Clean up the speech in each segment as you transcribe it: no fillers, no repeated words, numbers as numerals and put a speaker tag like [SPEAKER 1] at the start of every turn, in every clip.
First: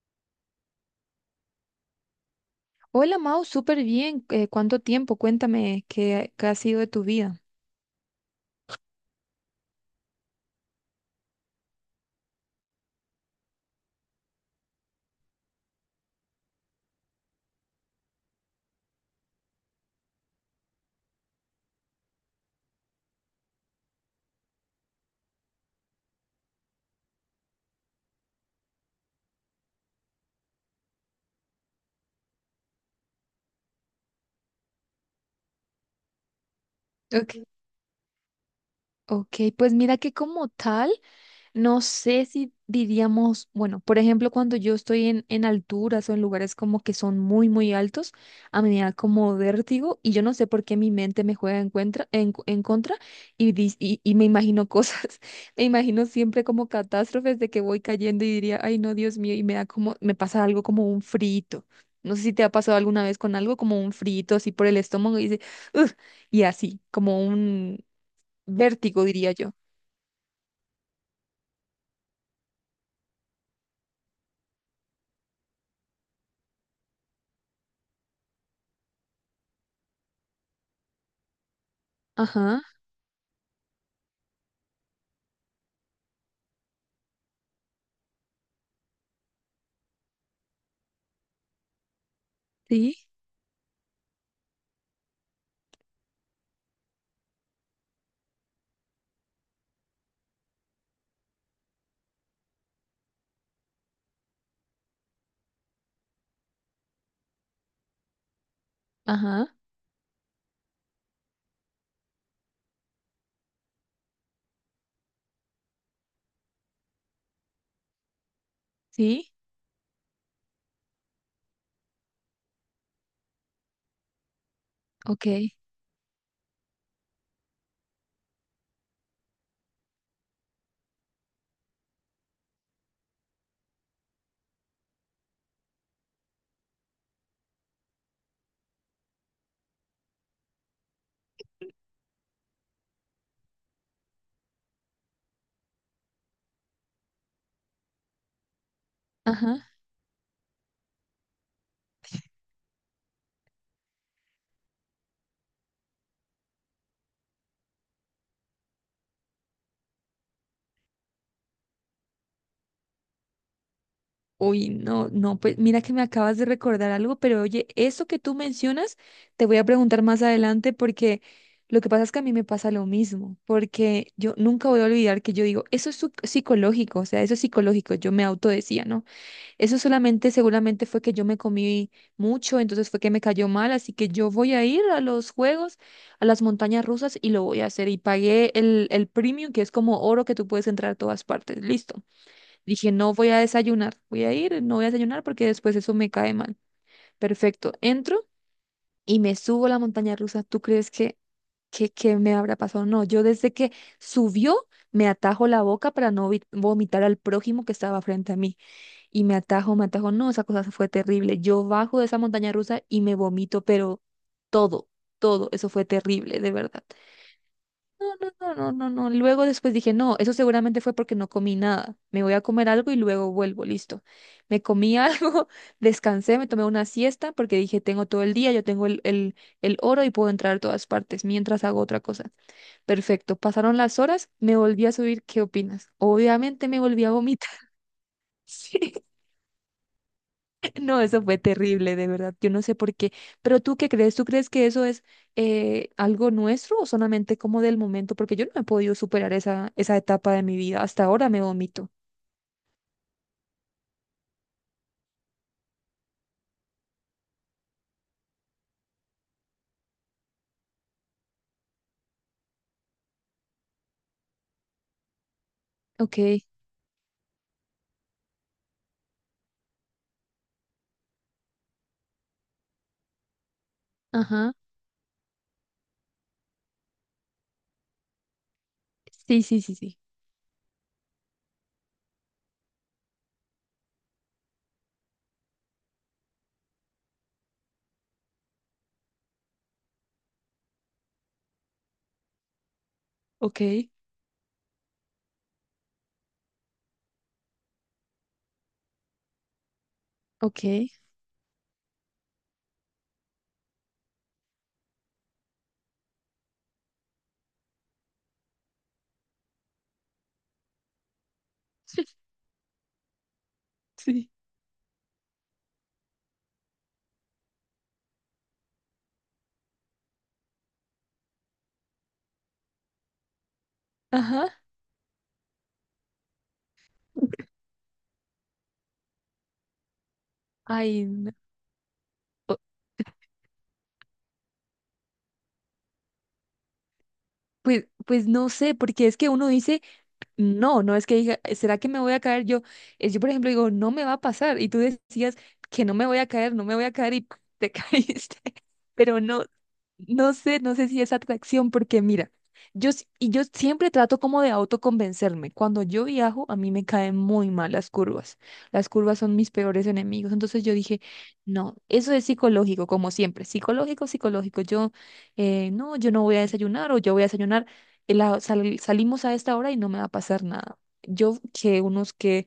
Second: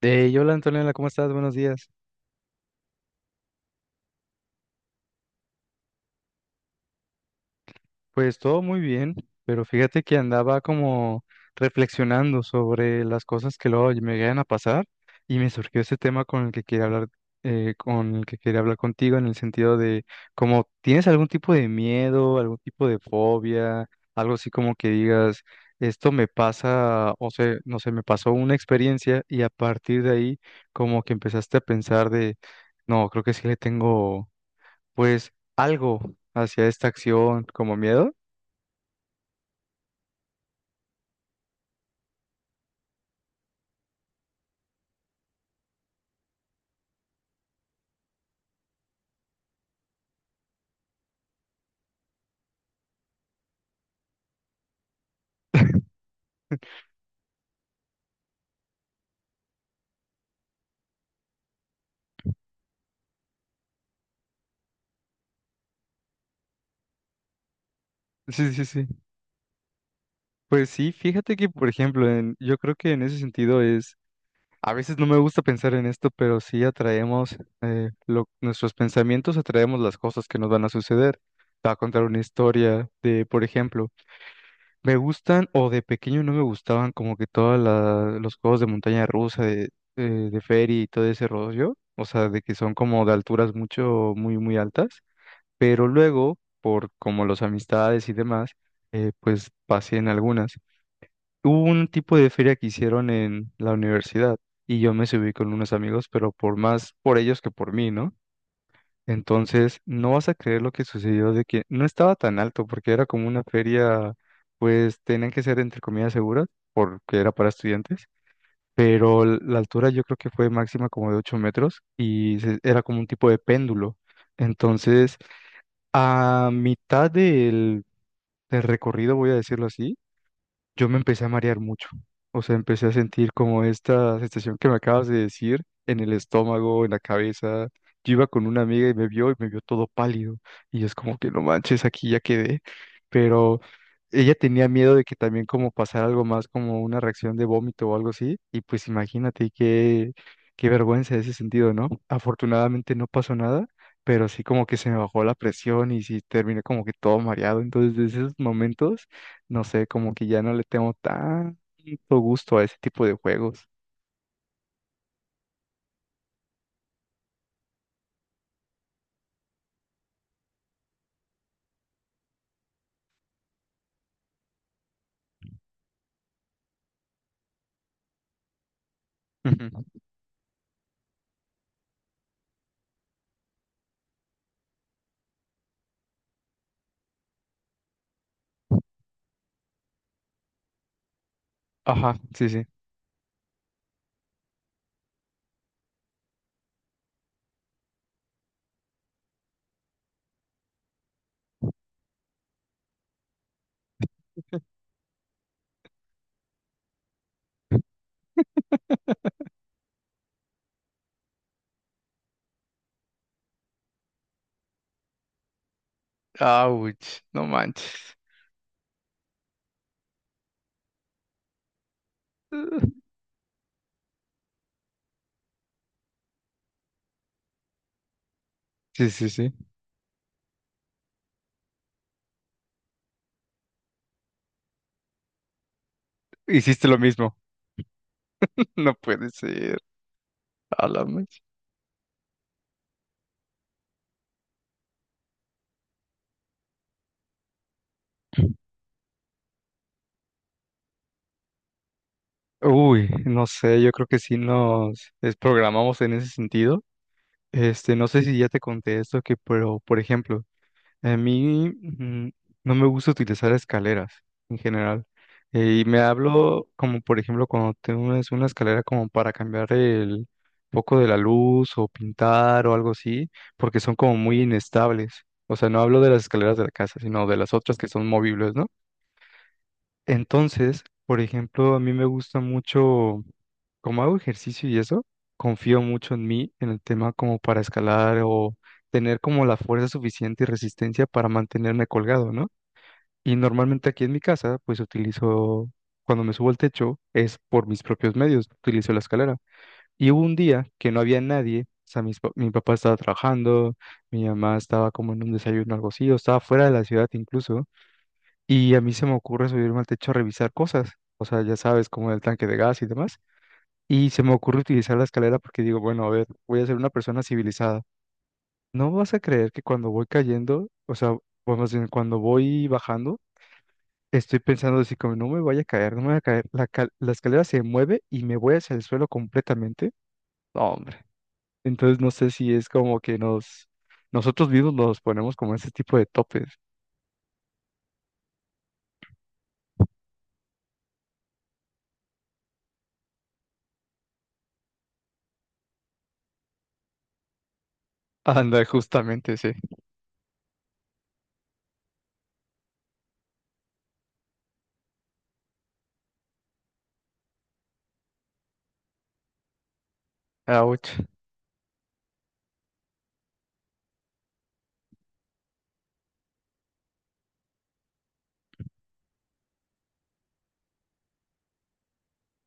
[SPEAKER 1] Y hola Antonella, ¿cómo estás? Buenos días.
[SPEAKER 2] Hola Mau, súper bien. ¿Cuánto tiempo? Cuéntame qué ha sido de tu vida.
[SPEAKER 1] Pues todo muy bien, pero fíjate que andaba como reflexionando sobre las cosas que luego me llegan a pasar y me surgió ese tema con el que quería hablar, contigo en el sentido de como tienes algún tipo de miedo, algún tipo de fobia, algo así como que digas, esto me pasa, o sea, no sé, me pasó una experiencia y a partir de ahí como que empezaste a pensar de, no, creo que sí le tengo pues algo hacia esta
[SPEAKER 2] Ok.
[SPEAKER 1] acción como miedo.
[SPEAKER 2] Ok, pues mira que como tal, no sé si diríamos, bueno, por ejemplo, cuando yo estoy en alturas o en lugares como que son muy, muy altos, a mí me da como vértigo y yo no sé por qué mi mente me juega en, cuentra- en, cu- en contra y me imagino cosas, me imagino siempre como catástrofes de que voy cayendo y diría, ay no, Dios mío, y me da como, me pasa algo como un frito. No sé si te ha pasado alguna vez con algo como un frito así por el estómago y dice, "Ugh", y así, como un,
[SPEAKER 1] Sí, sí, sí.
[SPEAKER 2] vértigo, diría yo.
[SPEAKER 1] Pues sí, fíjate que, por ejemplo, yo creo que en ese sentido es, a veces no me gusta pensar en esto, pero sí atraemos, nuestros pensamientos atraemos las cosas que nos van a suceder. Te voy a contar una
[SPEAKER 2] Ajá,
[SPEAKER 1] historia de, por ejemplo, me gustan o de pequeño no me gustaban como que todos los juegos de montaña rusa, de ferry y todo ese rollo, o sea, de que son
[SPEAKER 2] sí,
[SPEAKER 1] como de alturas mucho, muy, muy altas. Pero luego, por como las amistades y demás, pues pasé en algunas. Hubo un tipo de feria que hicieron en la universidad y yo me subí con unos amigos, pero por más por ellos que por mí, ¿no?
[SPEAKER 2] ajá,
[SPEAKER 1] Entonces, no vas a creer lo que sucedió de que no estaba tan alto porque era como una feria, pues tenían que ser entre comillas seguras porque era para estudiantes, pero
[SPEAKER 2] sí,
[SPEAKER 1] la altura yo creo que fue máxima como de 8 metros y era como un tipo de péndulo. Entonces,
[SPEAKER 2] ok,
[SPEAKER 1] a mitad del, del recorrido, voy a decirlo así, yo me empecé a marear mucho. O sea, empecé a sentir como esta sensación que me acabas de decir en el estómago, en la cabeza. Yo iba con una amiga y me vio todo pálido. Y es como que no manches, aquí ya quedé. Pero ella tenía miedo de que también como pasara algo más, como una reacción de vómito o algo así. Y pues imagínate
[SPEAKER 2] ajá.
[SPEAKER 1] qué, qué vergüenza ese sentido, ¿no? Afortunadamente no pasó nada, pero sí como que se me bajó la presión y sí terminé como que todo mareado. Entonces, desde esos momentos no sé, como que ya no le tengo tanto gusto a ese tipo de juegos.
[SPEAKER 2] Uy, no, no, pues mira que me acabas de recordar algo, pero oye, eso que tú mencionas, te voy a preguntar más adelante porque lo que pasa es que a mí me pasa lo mismo, porque yo nunca voy a olvidar que yo digo, eso es psicológico, o sea, eso es psicológico, yo me auto decía, ¿no? Eso
[SPEAKER 1] Ujú.
[SPEAKER 2] solamente seguramente fue que yo me comí mucho, entonces fue que me cayó mal, así que yo voy a ir a los juegos, a las montañas rusas y lo voy a hacer. Y pagué el premium, que es como oro que tú puedes entrar a todas partes. Listo.
[SPEAKER 1] Ajá, sí, sí.
[SPEAKER 2] Dije, no voy a desayunar, voy a ir, no voy a desayunar porque después eso me cae mal. Perfecto. Entro y me subo a la montaña rusa. ¿Tú crees que me habrá pasado? No, yo desde que subió me atajo la boca para no vomitar al prójimo que estaba frente a mí. Y me atajo, me atajo. No, esa cosa fue terrible. Yo bajo de esa montaña rusa y me vomito, pero todo, todo, eso fue terrible, de verdad.
[SPEAKER 1] Ouch, no
[SPEAKER 2] No,
[SPEAKER 1] manches.
[SPEAKER 2] no, no, no, no, no. Luego después dije, no, eso seguramente fue porque no comí nada. Me voy a comer algo y luego vuelvo, listo. Me comí algo, descansé, me tomé una siesta porque dije, tengo todo el día, yo tengo el,
[SPEAKER 1] Sí, sí,
[SPEAKER 2] el,
[SPEAKER 1] sí.
[SPEAKER 2] el oro y puedo entrar a todas partes mientras hago otra cosa. Perfecto. Pasaron las horas, me volví a subir. ¿Qué opinas? Obviamente me
[SPEAKER 1] Hiciste lo
[SPEAKER 2] volví a
[SPEAKER 1] mismo.
[SPEAKER 2] vomitar. Sí.
[SPEAKER 1] No puede ser. A
[SPEAKER 2] No,
[SPEAKER 1] la
[SPEAKER 2] eso fue
[SPEAKER 1] mecha.
[SPEAKER 2] terrible, de verdad. Yo no sé por qué. ¿Pero tú qué crees? ¿Tú crees que eso es algo nuestro o solamente como del momento? Porque yo no he podido superar esa etapa de mi vida. Hasta ahora me vomito.
[SPEAKER 1] Uy, no sé, yo creo que sí nos desprogramamos en ese sentido. Este, no sé si ya te conté esto, que, pero, por ejemplo, a mí no me gusta utilizar escaleras en general. Y me
[SPEAKER 2] Ok,
[SPEAKER 1] hablo como, por ejemplo, cuando tienes una escalera como para cambiar el foco de la luz o pintar o algo así, porque son como muy
[SPEAKER 2] ajá.
[SPEAKER 1] inestables. O sea, no hablo de las escaleras de la casa, sino de las otras que son movibles, ¿no?
[SPEAKER 2] Sí, sí, sí, sí.
[SPEAKER 1] Entonces, por ejemplo, a mí me gusta mucho, como hago ejercicio y eso, confío mucho en mí, en el tema como para escalar o tener como la fuerza suficiente y resistencia para mantenerme colgado, ¿no? Y
[SPEAKER 2] Ok,
[SPEAKER 1] normalmente aquí en mi casa, pues utilizo, cuando me subo al techo, es por mis propios medios, utilizo la escalera. Y hubo un día
[SPEAKER 2] ok.
[SPEAKER 1] que no había nadie, o sea, mi papá estaba trabajando, mi mamá estaba como en un desayuno o algo así, o estaba fuera de la ciudad incluso. Y a mí se me ocurre subirme al techo a revisar cosas, o sea, ya sabes, como el tanque de gas y demás. Y se
[SPEAKER 2] Sí.
[SPEAKER 1] me ocurre utilizar la escalera porque digo, bueno, a ver, voy a ser una persona civilizada. No vas a creer que cuando voy cayendo, o sea, bueno, más bien, cuando voy bajando, estoy
[SPEAKER 2] Ajá.
[SPEAKER 1] pensando así como, no me vaya a caer, no me vaya a caer. La, la escalera se mueve y me voy hacia el suelo completamente. No, hombre.
[SPEAKER 2] Ay, no.
[SPEAKER 1] Entonces no sé si
[SPEAKER 2] O-
[SPEAKER 1] es como que nos, nosotros mismos nos ponemos como ese tipo de topes.
[SPEAKER 2] pues no sé, porque es que uno dice, no, no es que diga, ¿será que me voy a caer yo? Yo, por ejemplo, digo, no me va a pasar. Y tú decías que no me voy a caer, no me voy a caer y te caíste.
[SPEAKER 1] Anda,
[SPEAKER 2] Pero
[SPEAKER 1] justamente,
[SPEAKER 2] no,
[SPEAKER 1] sí.
[SPEAKER 2] no sé si es atracción, porque mira, y yo siempre trato como de autoconvencerme. Cuando yo viajo, a mí me caen muy mal las curvas. Las curvas son mis peores enemigos. Entonces yo
[SPEAKER 1] Ouch.
[SPEAKER 2] dije, no, eso es psicológico, como siempre. Psicológico, psicológico. Yo, no, yo no voy a desayunar o yo voy a desayunar. Salimos a esta hora y no me va a pasar nada. Yo que unos que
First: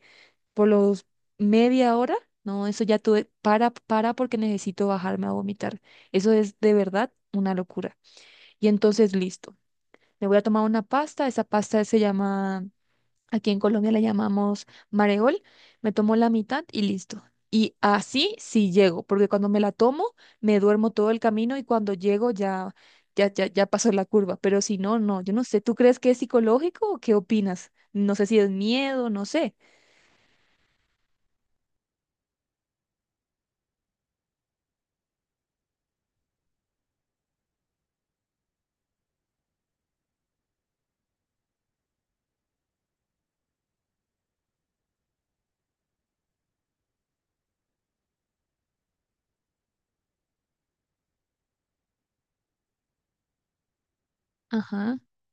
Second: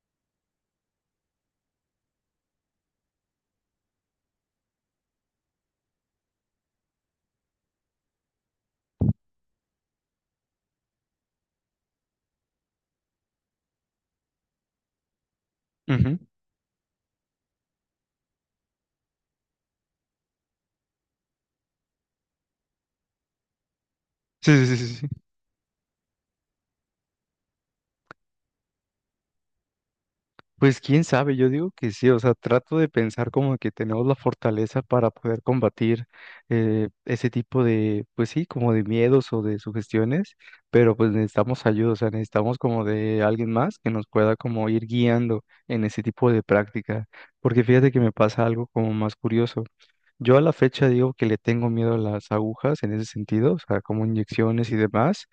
[SPEAKER 2] por los media hora, no, eso ya tuve, para porque necesito bajarme a vomitar. Eso es de verdad una locura. Y entonces, listo, me voy a tomar una pasta, esa pasta se llama, aquí en Colombia la llamamos mareol, me tomo
[SPEAKER 1] Ujú.
[SPEAKER 2] la mitad y listo. Y así sí llego, porque cuando me la tomo, me duermo todo el camino y cuando llego ya pasó la curva. Pero
[SPEAKER 1] Sí, sí,
[SPEAKER 2] si
[SPEAKER 1] sí, sí,
[SPEAKER 2] no,
[SPEAKER 1] sí.
[SPEAKER 2] no, yo no sé, ¿tú crees que es psicológico o qué opinas? No sé si es miedo, no sé.
[SPEAKER 1] Pues quién sabe, yo digo que sí, o sea, trato de pensar como que tenemos la fortaleza para poder combatir ese tipo de, pues sí, como de miedos o de sugestiones, pero pues necesitamos ayuda, o sea, necesitamos como de alguien más que nos pueda como ir guiando en ese tipo de práctica, porque fíjate que me pasa algo como más curioso. Yo a la fecha digo que le tengo miedo a las agujas en ese sentido, o sea, como inyecciones y
[SPEAKER 2] Ajá,
[SPEAKER 1] demás,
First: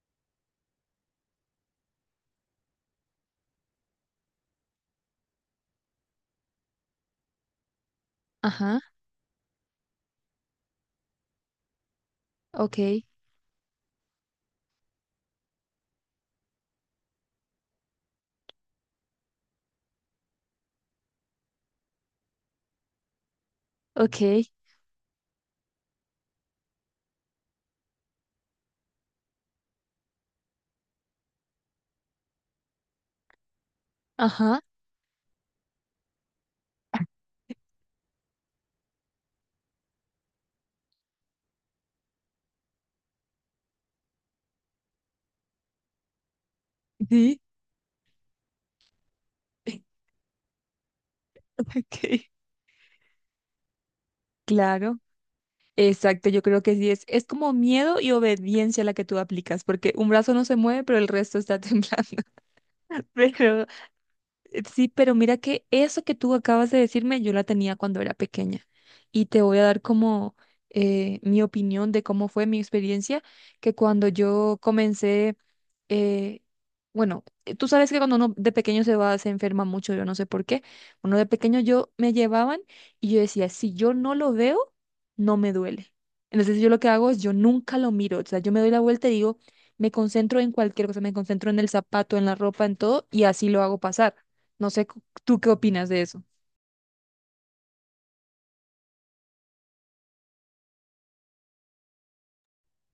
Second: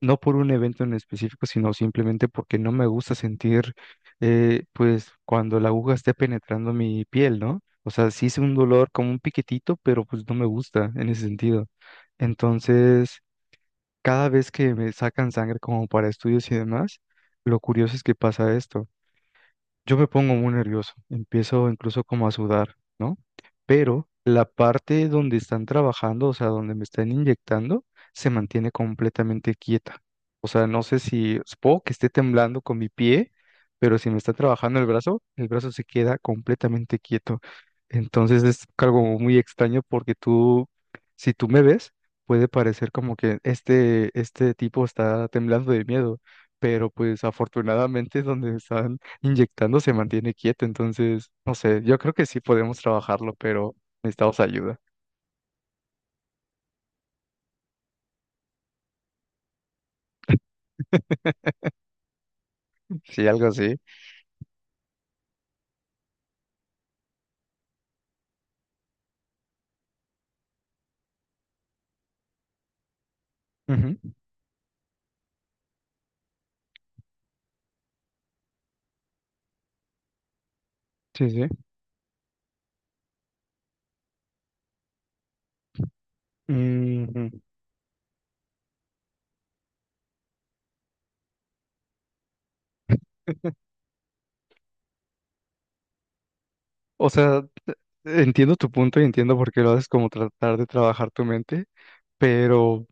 [SPEAKER 1] no por un evento en específico, sino simplemente porque no me gusta sentir, pues, cuando la aguja esté penetrando mi piel, ¿no? O sea, sí es un
[SPEAKER 2] ajá.
[SPEAKER 1] dolor como un piquetito, pero pues no me gusta en ese sentido.
[SPEAKER 2] Ok,
[SPEAKER 1] Entonces, cada vez que me sacan sangre como para estudios y demás, lo curioso es que pasa esto. Yo me pongo muy nervioso, empiezo incluso como a sudar, ¿no? Pero la
[SPEAKER 2] ok,
[SPEAKER 1] parte donde están trabajando, o sea, donde me están inyectando, se mantiene completamente quieta. O sea, no sé si puedo que esté temblando con mi pie, pero si me está
[SPEAKER 2] ajá,
[SPEAKER 1] trabajando el brazo se queda completamente quieto. Entonces es algo muy extraño porque tú, si tú me ves, puede parecer como que este tipo está temblando de miedo, pero pues
[SPEAKER 2] sí,
[SPEAKER 1] afortunadamente donde están inyectando se mantiene quieto. Entonces, no sé, yo creo que
[SPEAKER 2] ok,
[SPEAKER 1] sí podemos trabajarlo, pero necesitamos ayuda.
[SPEAKER 2] claro, exacto, yo creo que sí es como miedo y obediencia la que tú aplicas, porque un brazo no se mueve, pero el resto está temblando,
[SPEAKER 1] Sí, algo
[SPEAKER 2] pero
[SPEAKER 1] así.
[SPEAKER 2] sí, pero mira que eso que tú acabas de decirme, yo la tenía cuando era pequeña, y te voy a dar como mi opinión de cómo fue mi experiencia, que
[SPEAKER 1] Ujú.
[SPEAKER 2] cuando yo comencé eh, bueno, tú sabes que cuando uno de pequeño se va, se enferma mucho, yo no sé por qué. Uno de
[SPEAKER 1] Sí, sí.
[SPEAKER 2] pequeño yo me llevaban y yo decía, si yo no lo veo, no me duele. Entonces yo lo que hago es
[SPEAKER 1] Ujú.
[SPEAKER 2] yo nunca lo miro, o sea, yo me doy la vuelta y digo, me concentro en cualquier cosa, me concentro en el zapato, en la ropa, en todo, y así lo hago pasar. No sé, ¿tú qué opinas de eso?
[SPEAKER 1] O sea, entiendo tu punto y entiendo por qué lo haces como tratar de trabajar tu mente, pero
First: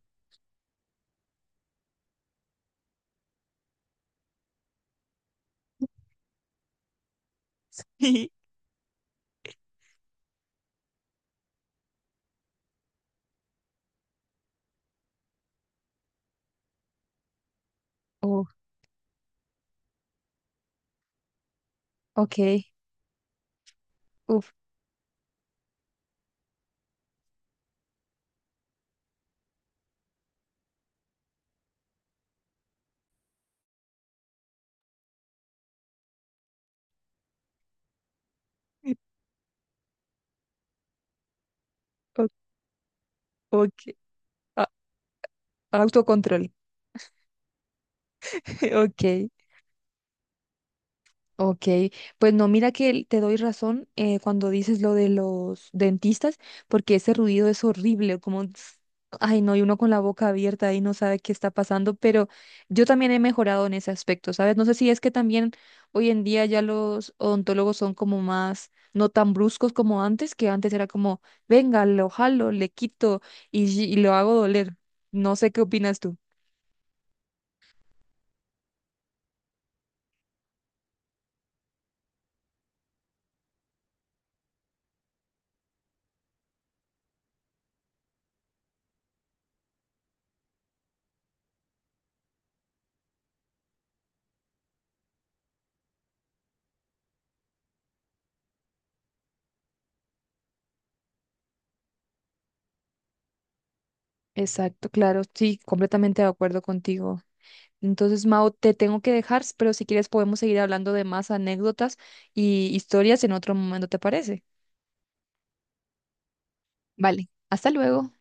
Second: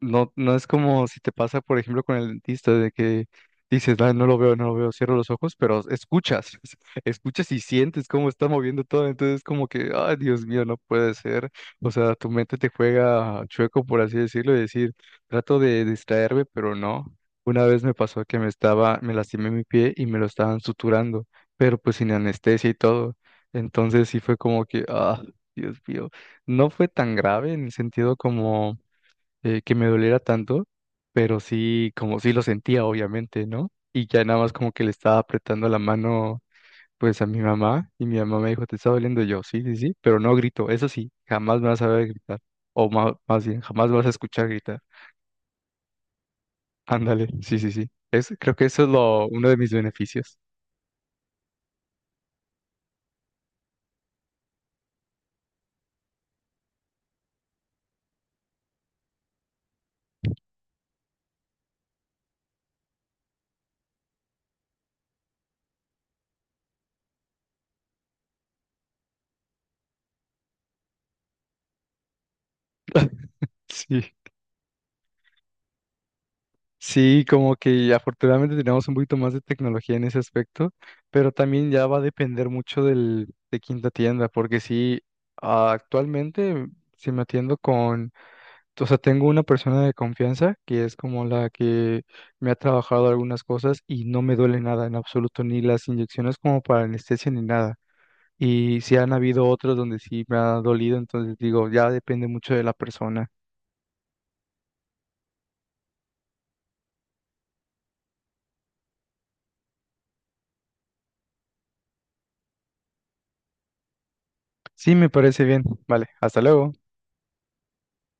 [SPEAKER 1] no, no es como si te pasa, por ejemplo, con el dentista, de que dices, "Ah, no lo veo, no lo veo, cierro los ojos", pero escuchas, escuchas y sientes cómo está moviendo todo, entonces como que, ay, Dios mío, no puede ser. O sea, tu mente te juega chueco, por así decirlo, y decir, trato de distraerme, pero no. Una vez me pasó que
[SPEAKER 2] Oh,
[SPEAKER 1] me estaba, me lastimé mi pie y me lo estaban suturando, pero pues sin
[SPEAKER 2] ok.
[SPEAKER 1] anestesia y todo. Entonces sí fue
[SPEAKER 2] Uf,
[SPEAKER 1] como que, ah, Dios mío, no fue tan grave en el sentido como que me doliera tanto, pero sí, como sí lo sentía, obviamente, ¿no? Y ya nada más como que le estaba apretando la mano, pues a mi mamá, y mi mamá me dijo, ¿te está doliendo? Yo, sí, sí, sí, pero no grito, eso sí, jamás me vas a ver
[SPEAKER 2] o-
[SPEAKER 1] gritar, más bien,
[SPEAKER 2] ok.
[SPEAKER 1] jamás me vas a escuchar
[SPEAKER 2] A-
[SPEAKER 1] gritar.
[SPEAKER 2] autocontrol.
[SPEAKER 1] Ándale, sí, sí, sí. Es, creo que eso es lo,
[SPEAKER 2] Ok.
[SPEAKER 1] uno de mis beneficios.
[SPEAKER 2] Ok, pues no, mira que te doy razón cuando dices lo de los dentistas, porque ese ruido es horrible, como, tss, ay no, y uno con la boca abierta y no sabe qué está pasando, pero yo también he mejorado en ese aspecto, ¿sabes? No sé si es que también hoy en día ya los odontólogos son como más, no tan bruscos como antes, que antes era como, venga, lo jalo, le quito y, y
[SPEAKER 1] Sí.
[SPEAKER 2] lo hago doler. No sé qué opinas tú.
[SPEAKER 1] Sí, como que afortunadamente tenemos un poquito más de tecnología en ese aspecto, pero también ya va a depender mucho del, de quinta tienda, porque sí, ah, actualmente si me atiendo con, o sea, tengo una persona de confianza que es como la que me ha trabajado algunas cosas y no me duele nada en absoluto, ni las inyecciones como para anestesia ni nada. Y si han habido otros donde sí me ha dolido, entonces digo, ya depende mucho de la persona.
[SPEAKER 2] Exacto, claro, sí, completamente de acuerdo contigo. Entonces, Mao, te tengo que dejar, pero si quieres podemos seguir hablando de más anécdotas y historias en otro momento, ¿te parece?
[SPEAKER 1] Sí, me parece bien. Vale, hasta luego.
[SPEAKER 2] Vale, hasta luego.